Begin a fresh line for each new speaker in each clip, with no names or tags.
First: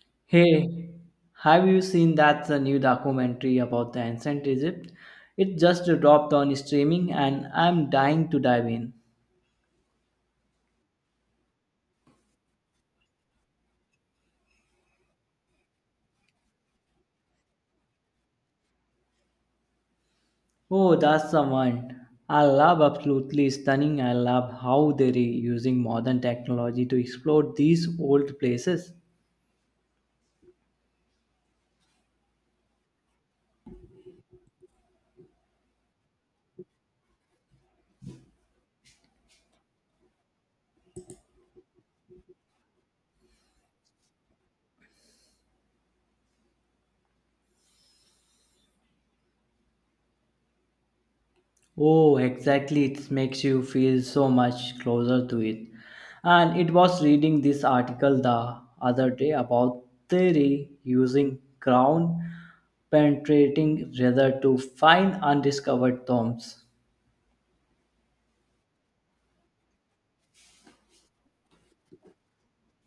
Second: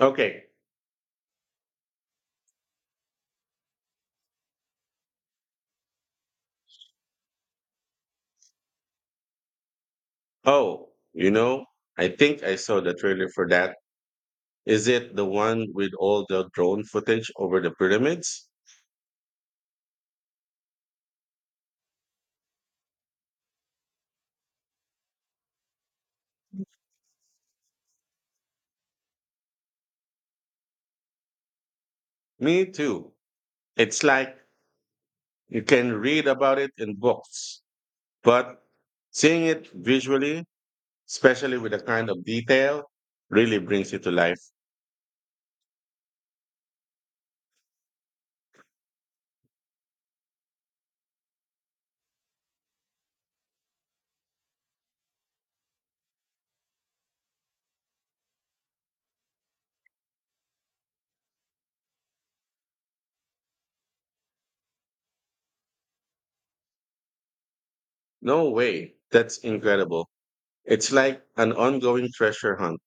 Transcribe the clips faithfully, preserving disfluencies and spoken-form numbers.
Okay.
Hey, have you seen that uh, new documentary about the ancient Egypt? It just dropped on streaming and I'm dying to dive in.
Oh, you know, I think I saw the trailer for that. Is it the one with all the drone footage over the pyramids?
Oh, that's the one. I love absolutely stunning. I love how they're using modern technology to explore these old places.
Me too. It's like you can read about it in books, but seeing it visually, especially with the kind of detail, really brings it to life.
Oh, exactly. It makes you feel so much closer to it. And it was reading this article the other day about theory using ground penetrating radar to find undiscovered tombs.
No way. That's incredible. It's like an ongoing treasure hunt,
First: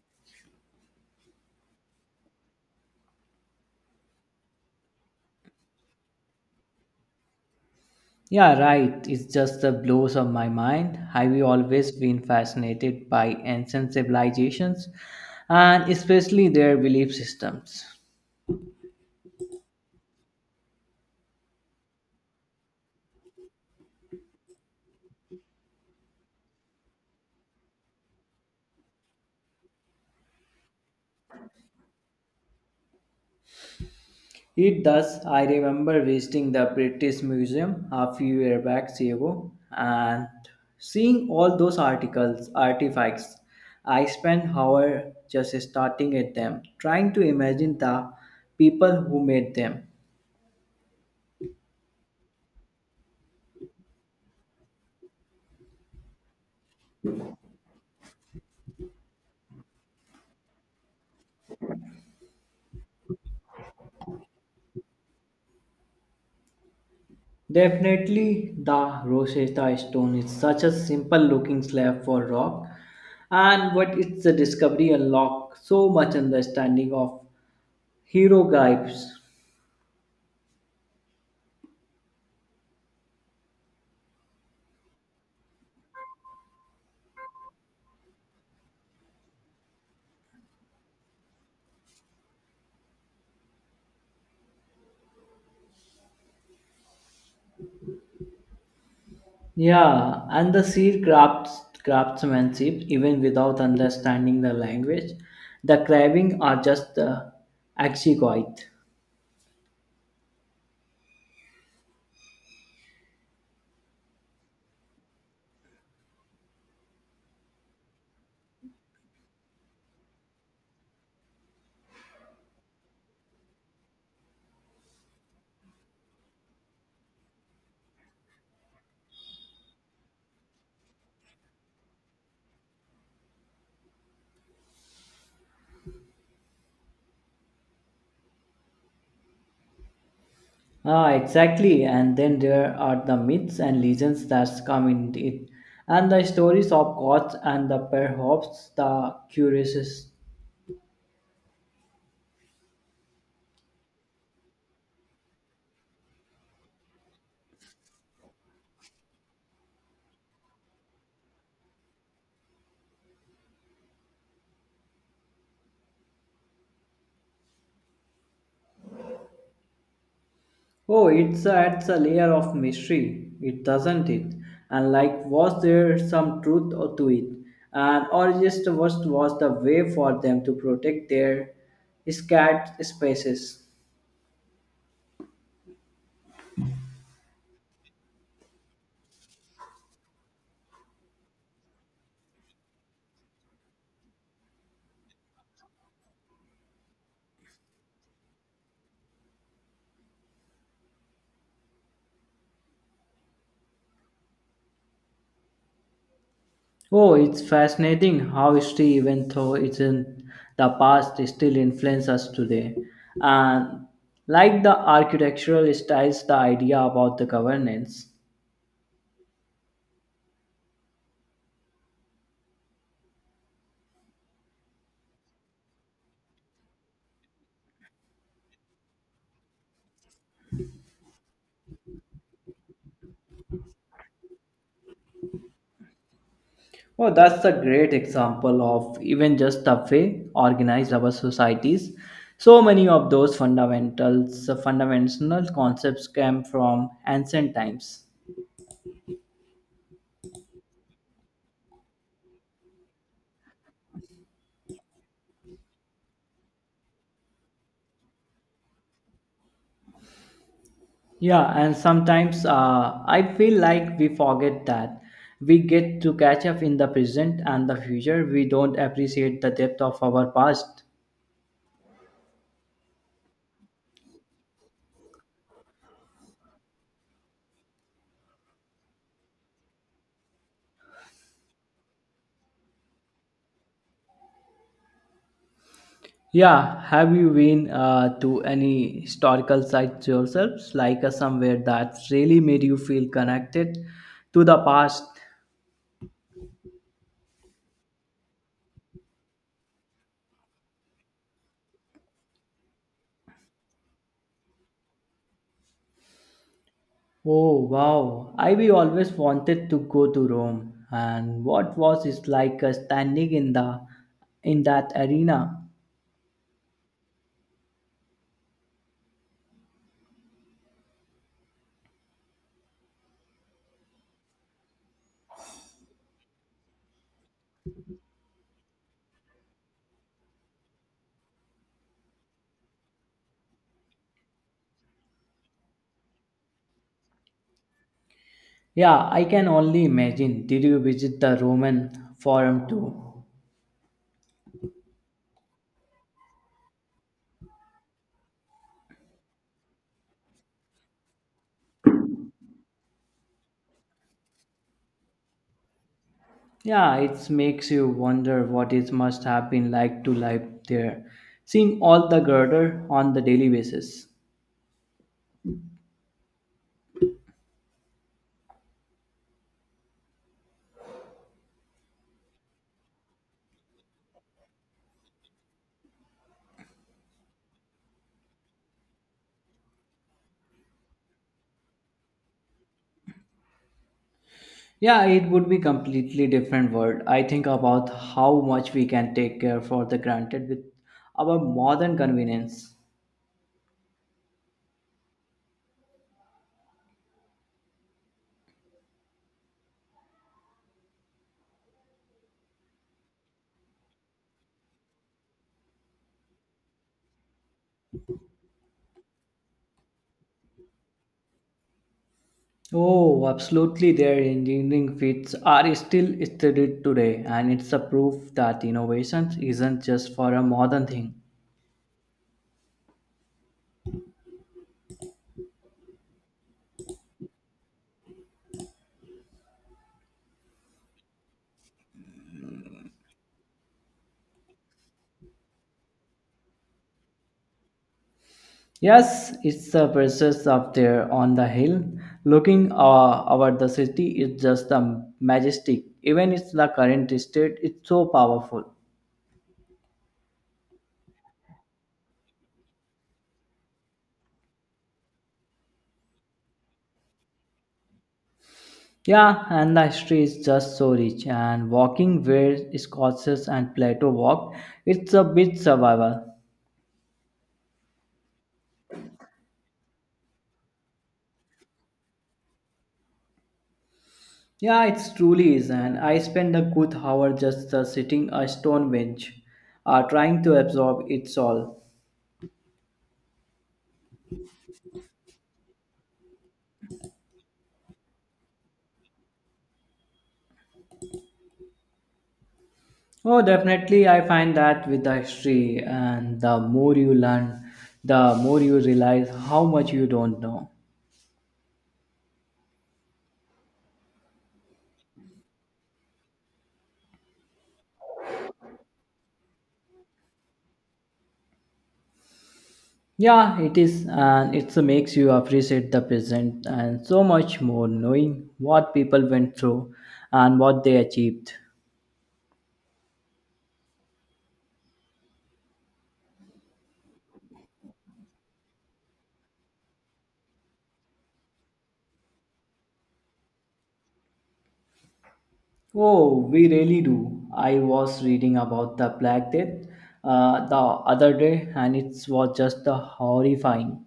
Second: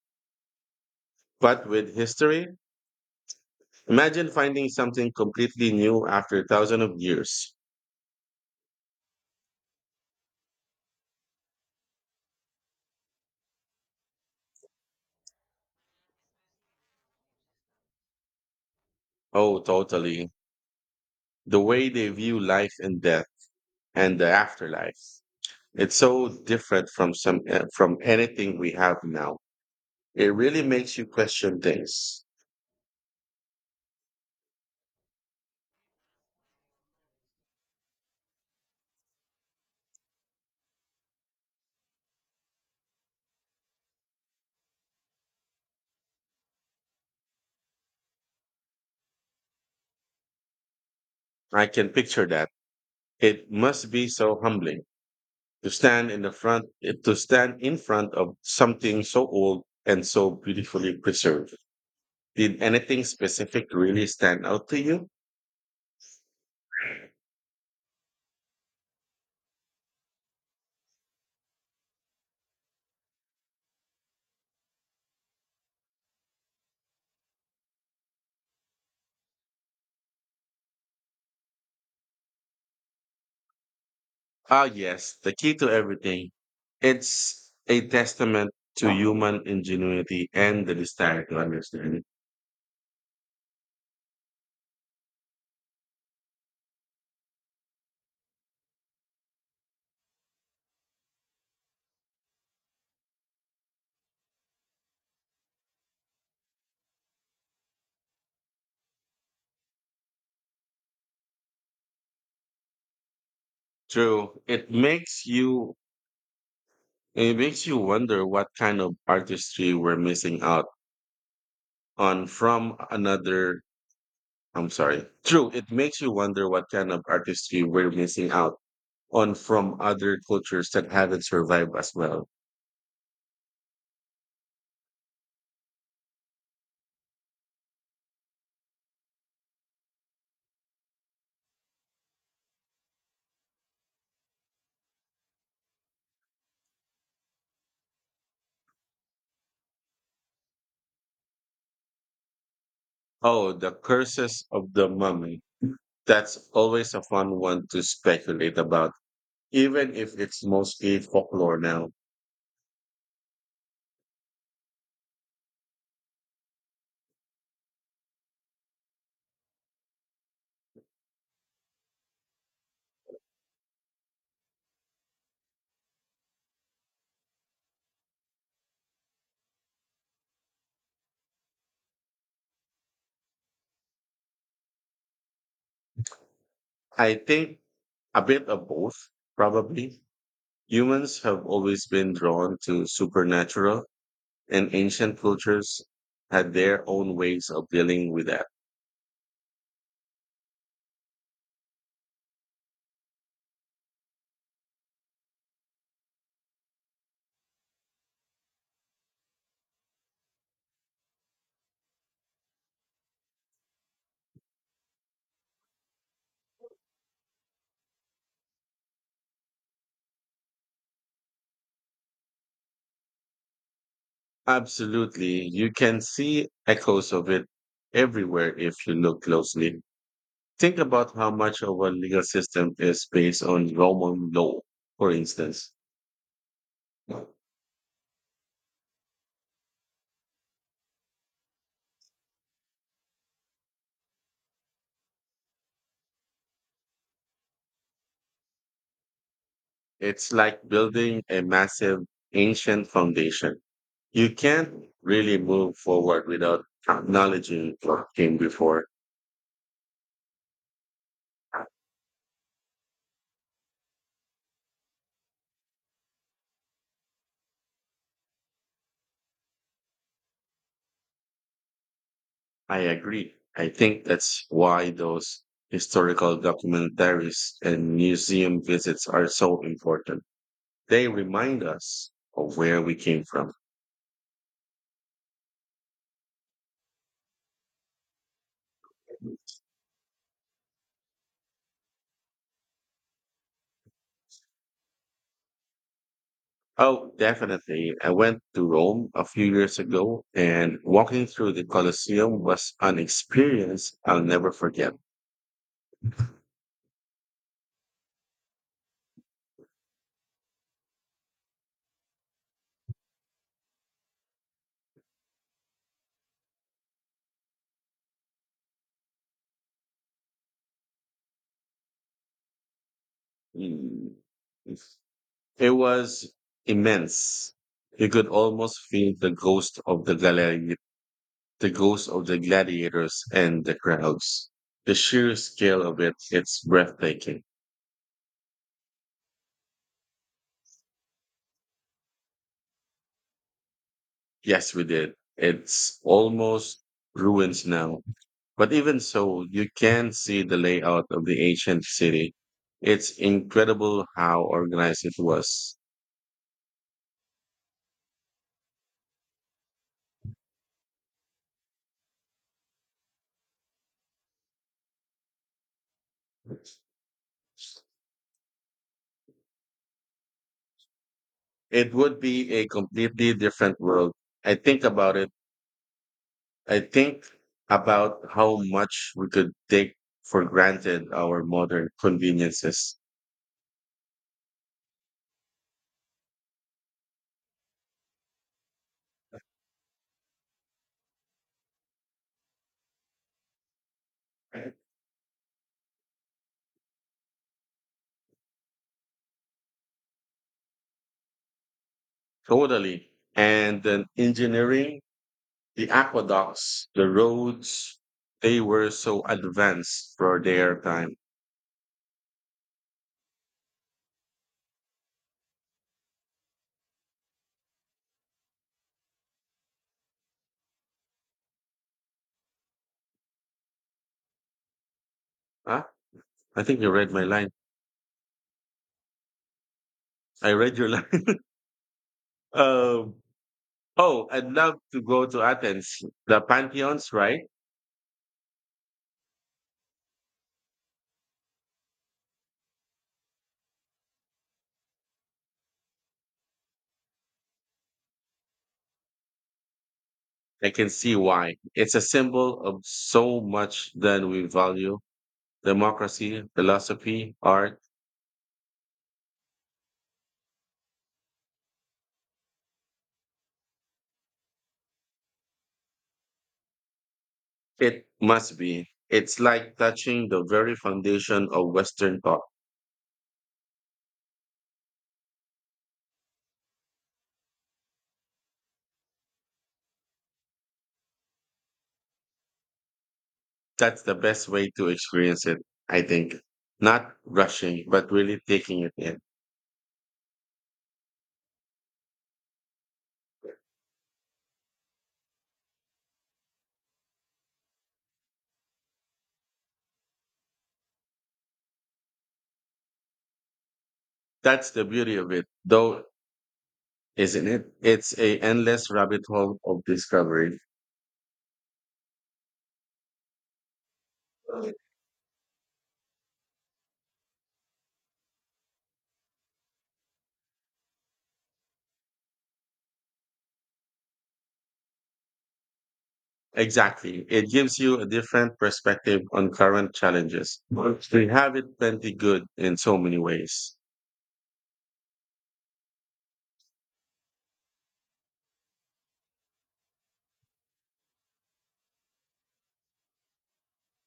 but with history. Imagine finding something completely new after thousands of years.
Yeah, right. It's just the blows of my mind. Have you always been fascinated by ancient civilizations and especially their belief systems?
Oh, totally. The way they view life and death and the afterlife. It's so different from some uh, from anything we have now. It really makes you question things.
It does. I remember visiting the British Museum a few years back ago and seeing all those articles, artifacts. I spent hours just starting at them, trying to imagine the people who made them.
I can picture that. It must be so humbling to stand in the front eh, to stand in front of something so old and so beautifully preserved. Did anything specific really stand out to you?
Definitely, the Rosetta Stone is such a simple looking slab for rock, and what its discovery unlocked so much understanding of hieroglyphs.
Ah, yes, the key to everything. It's a testament to human ingenuity and the desire to understand.
Yeah, and the sea crafts craftsmanship, even without understanding the language, the craving are just the exquisite.
True, it makes you it makes you wonder what kind of artistry we're missing out on from another. I'm sorry. True, it makes you wonder what kind of artistry we're missing out on from other cultures that haven't survived as well.
Ah, exactly. And then there are the myths and legends that come in it, and the stories of gods and the perhaps the curious.
Oh, the curses of the mummy. That's always a fun one to speculate about even if it's mostly folklore now.
Oh, it's adds a layer of mystery, it doesn't it? And like, was there some truth or to it? And or just what was the way for them to protect their scarce spaces?
I think a bit of both, probably. Humans have always been drawn to supernatural, and ancient cultures had their own ways of dealing with.
Oh, it's fascinating how history, even though it's in the past, it still influences us today. And like the architectural styles, the idea about the governance.
Absolutely. You can see echoes of it everywhere if you look closely. Think about how much of our legal system is based on Roman law, for instance.
Well, that's a great example of even just the way organized our societies. So many of those fundamentals, uh, fundamental concepts came from ancient times.
It's like building a massive ancient foundation. You can't really move forward without acknowledging what came before.
Yeah, and sometimes uh, I feel like we forget that we get to catch up in the present and the future. We don't appreciate the depth of our past.
I agree. I think that's why those historical documentaries and museum visits are so important. They remind us of where we came from.
Yeah, have you been uh, to any historical sites yourselves, like uh, somewhere that really made you feel connected to the past?
Oh, definitely. I went to Rome a few years ago, and walking through the Colosseum was an experience I'll never forget.
Oh wow, I we always wanted to go to Rome, and what was it like uh, standing in the in that arena?
Mm. It was immense. You could almost feel the ghost of the gladiator, the ghost of the gladiators and the crowds. The sheer scale of it, it's breathtaking.
Yeah, I can only imagine. Did you visit the Roman Forum too?
Yes, we did. It's almost ruins now. But even so, you can see the layout of the ancient city. It's incredible how organized it was.
Yeah, it makes you wonder what it must have been like to live there, seeing all the girder on the daily basis.
It would be a completely different world. I think about it I think about how much we could take for granted our modern conveniences.
Yeah, it would be completely different world. I think about how much we can take care for the granted with our modern convenience.
Totally. And then engineering, the aqueducts, the roads, they were so advanced for their time.
Oh, absolutely. Their engineering feats are still studied today, and it's a proof that innovation isn't just for a modern thing.
Huh? I think you read my line. I read your line. um, oh, I'd love to go to Athens. The Pantheons, right?
Yes, it's the presence up there on the hill. Looking uh, over the city is just the majestic. Even it's the current state, it's so powerful.
I can see why. It's a symbol of so much that we value: democracy, philosophy, art.
Yeah, and the history is just so rich. And walking where Scotus and Plato walked, it's a bit survival.
It must be. It's like touching the very foundation of Western thought.
Yeah, it truly is. And I spend a good hour just uh, sitting a stone bench, uh, trying to absorb it all.
That's the best way to experience it, I think. Not rushing, but really taking it in.
Oh, definitely. I find that with the history, and the more you learn, the more you realize how much you don't know.
That's the beauty of it, though, isn't it? It's a endless rabbit hole of discovery.
Yeah, it is, and it makes you appreciate the present and so much more knowing what people went through and what they achieved.
Exactly. It gives you a different perspective on current challenges. We have it plenty good in so many ways.
Oh, we really do. I was reading about the Black Death uh, the other day, and it was just uh, horrifying.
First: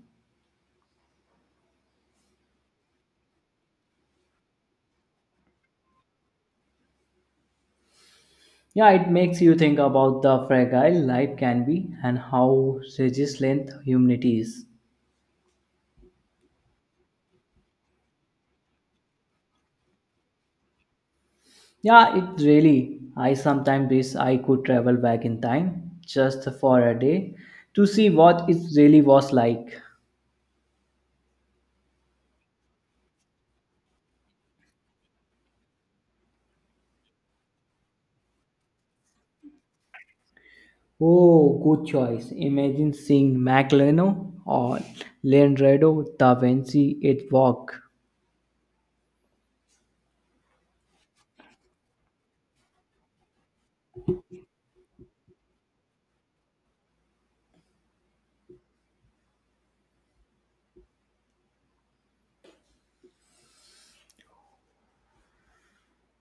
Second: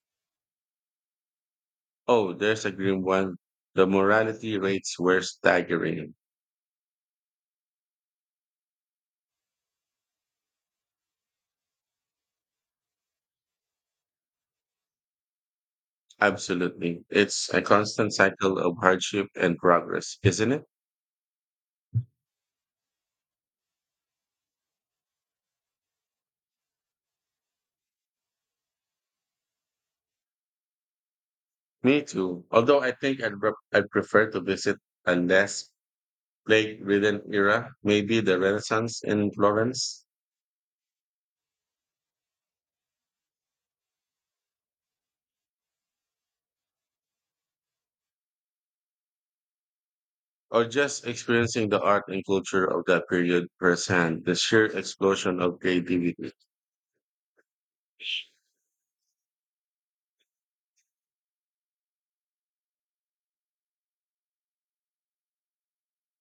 Oh, there's a grim one. The morality rates were staggering.
Yeah, it makes you think about the fragile life can be and how resilient humanity is.
Absolutely. It's a constant cycle of hardship and progress, isn't it?
Yeah, it really. I sometimes wish I could travel back in time just for a day to see what it really was like.
Me too. Although I think I'd, re- I'd prefer to visit a less plague ridden era, maybe the Renaissance in Florence,
Oh, good choice. Imagine seeing Magellan or Leonardo da Vinci at work.
or just experiencing the art and culture of that period firsthand, the sheer explosion of creativity.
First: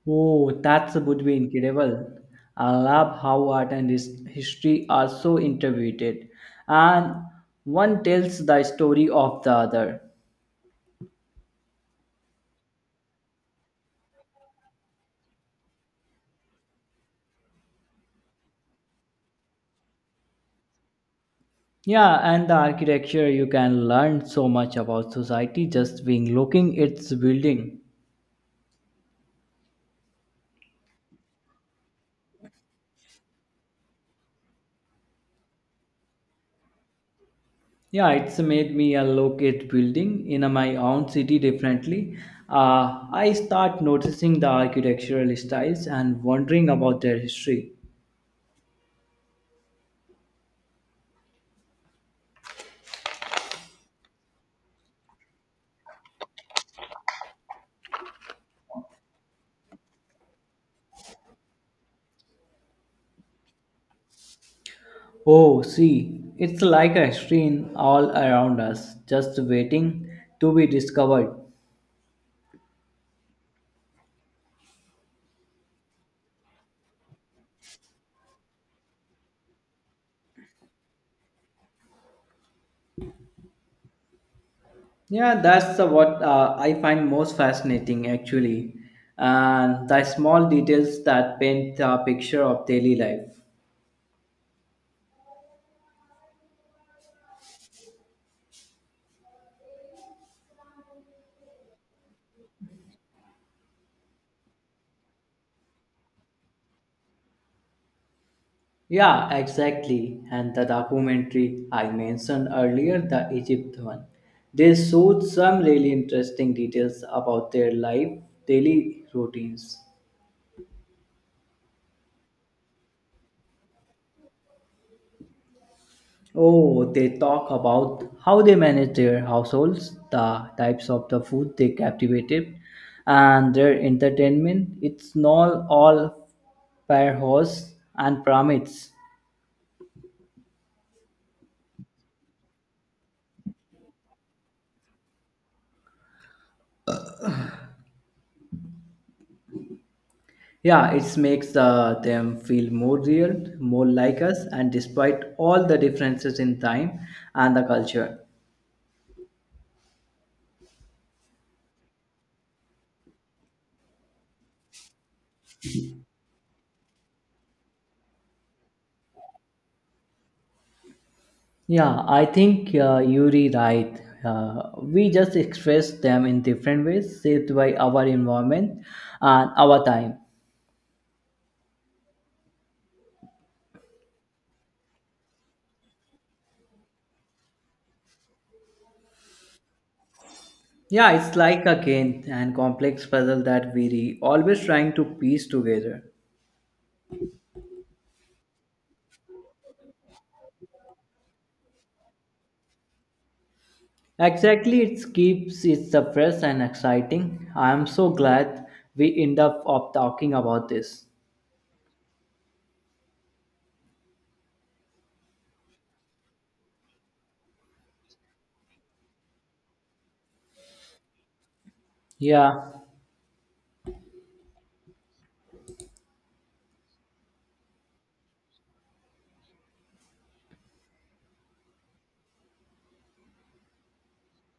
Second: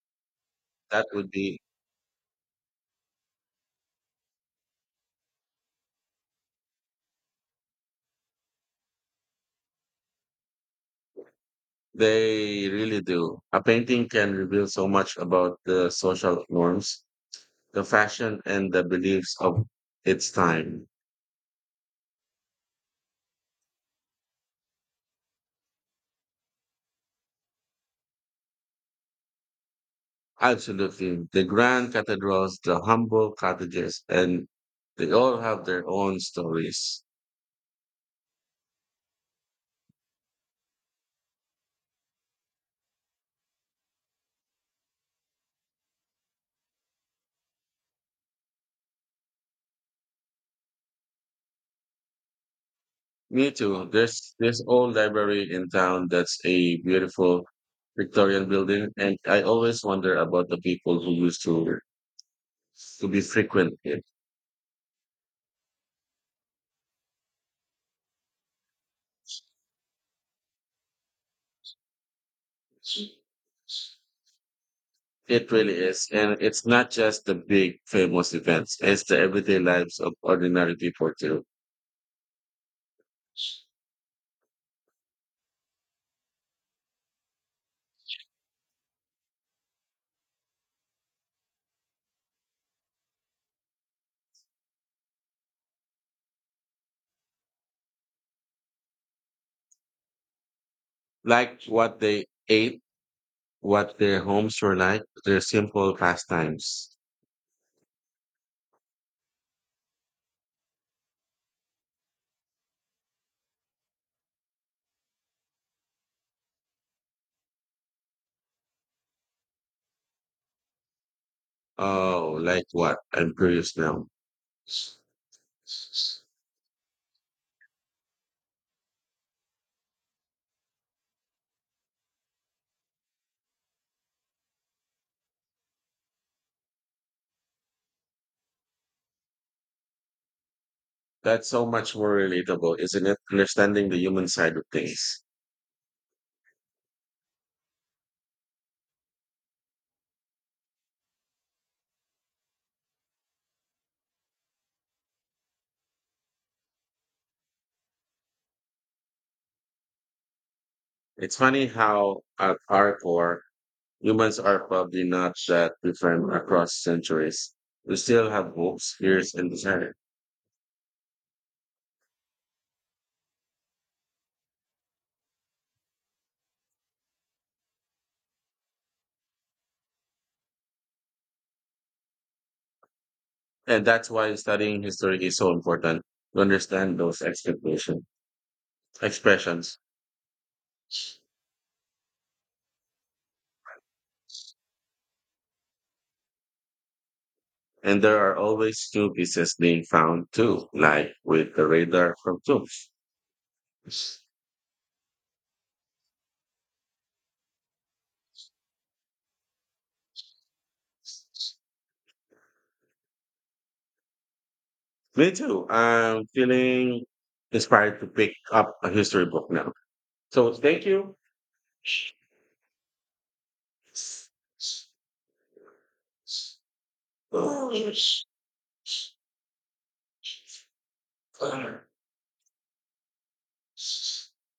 Oh, that
That
would
would
be
be,
incredible. I love how art and his- history are so intertwined, and one tells the story of the other.
they really do. A painting can reveal so much about the social norms, the fashion, and the beliefs of its time.
Yeah, and the architecture you can learn so much about society just being looking its building.
Absolutely. The grand cathedrals, the humble cottages, and they all have their own stories.
Yeah, it's made me a look at building in my own city differently. Uh, I start noticing the architectural styles and wondering about their history.
Me too. There's this old library in town that's a beautiful Victorian building, and I always wonder about the people who used to to be frequent it.
Oh, see, it's like a stream all around us, just waiting to be discovered.
It really is, and it's not just the big famous events; it's the everyday lives of ordinary people too,
Yeah, that's uh, what uh, I find most fascinating actually, and the small details that paint a picture of daily life.
like what they ate, what their homes were like, their simple pastimes.
Yeah, exactly. And the documentary I mentioned earlier, the Egypt one, they showed some really interesting details about their life, daily routines.
Oh, like what? I'm curious now.
Oh, they talk about how they manage their households, the types of the food they captivated, and their entertainment. It's not all firehose and pyramids.
That's so much more relatable, isn't it? Understanding the human side of things.
Yeah, it makes the, them feel more real, more like us, and despite all the differences in time and the culture.
It's funny how, at our core, humans are probably not that different across centuries. We still have hopes, fears, and desire.
Yeah, I think uh, you right. Uh, we just express them in different ways, shaped by our environment and our time.
And that's why studying history is so important to understand those expectation expressions.
Yeah, it's like a game and complex puzzle that we are always trying to piece together.
And there are always new pieces being found too, like with the radar from Tomb.
Exactly, it keeps it fresh and exciting. I am so glad we end up of talking about this.
Me too. I'm feeling inspired to pick up a history book now. So thank you.
Yeah.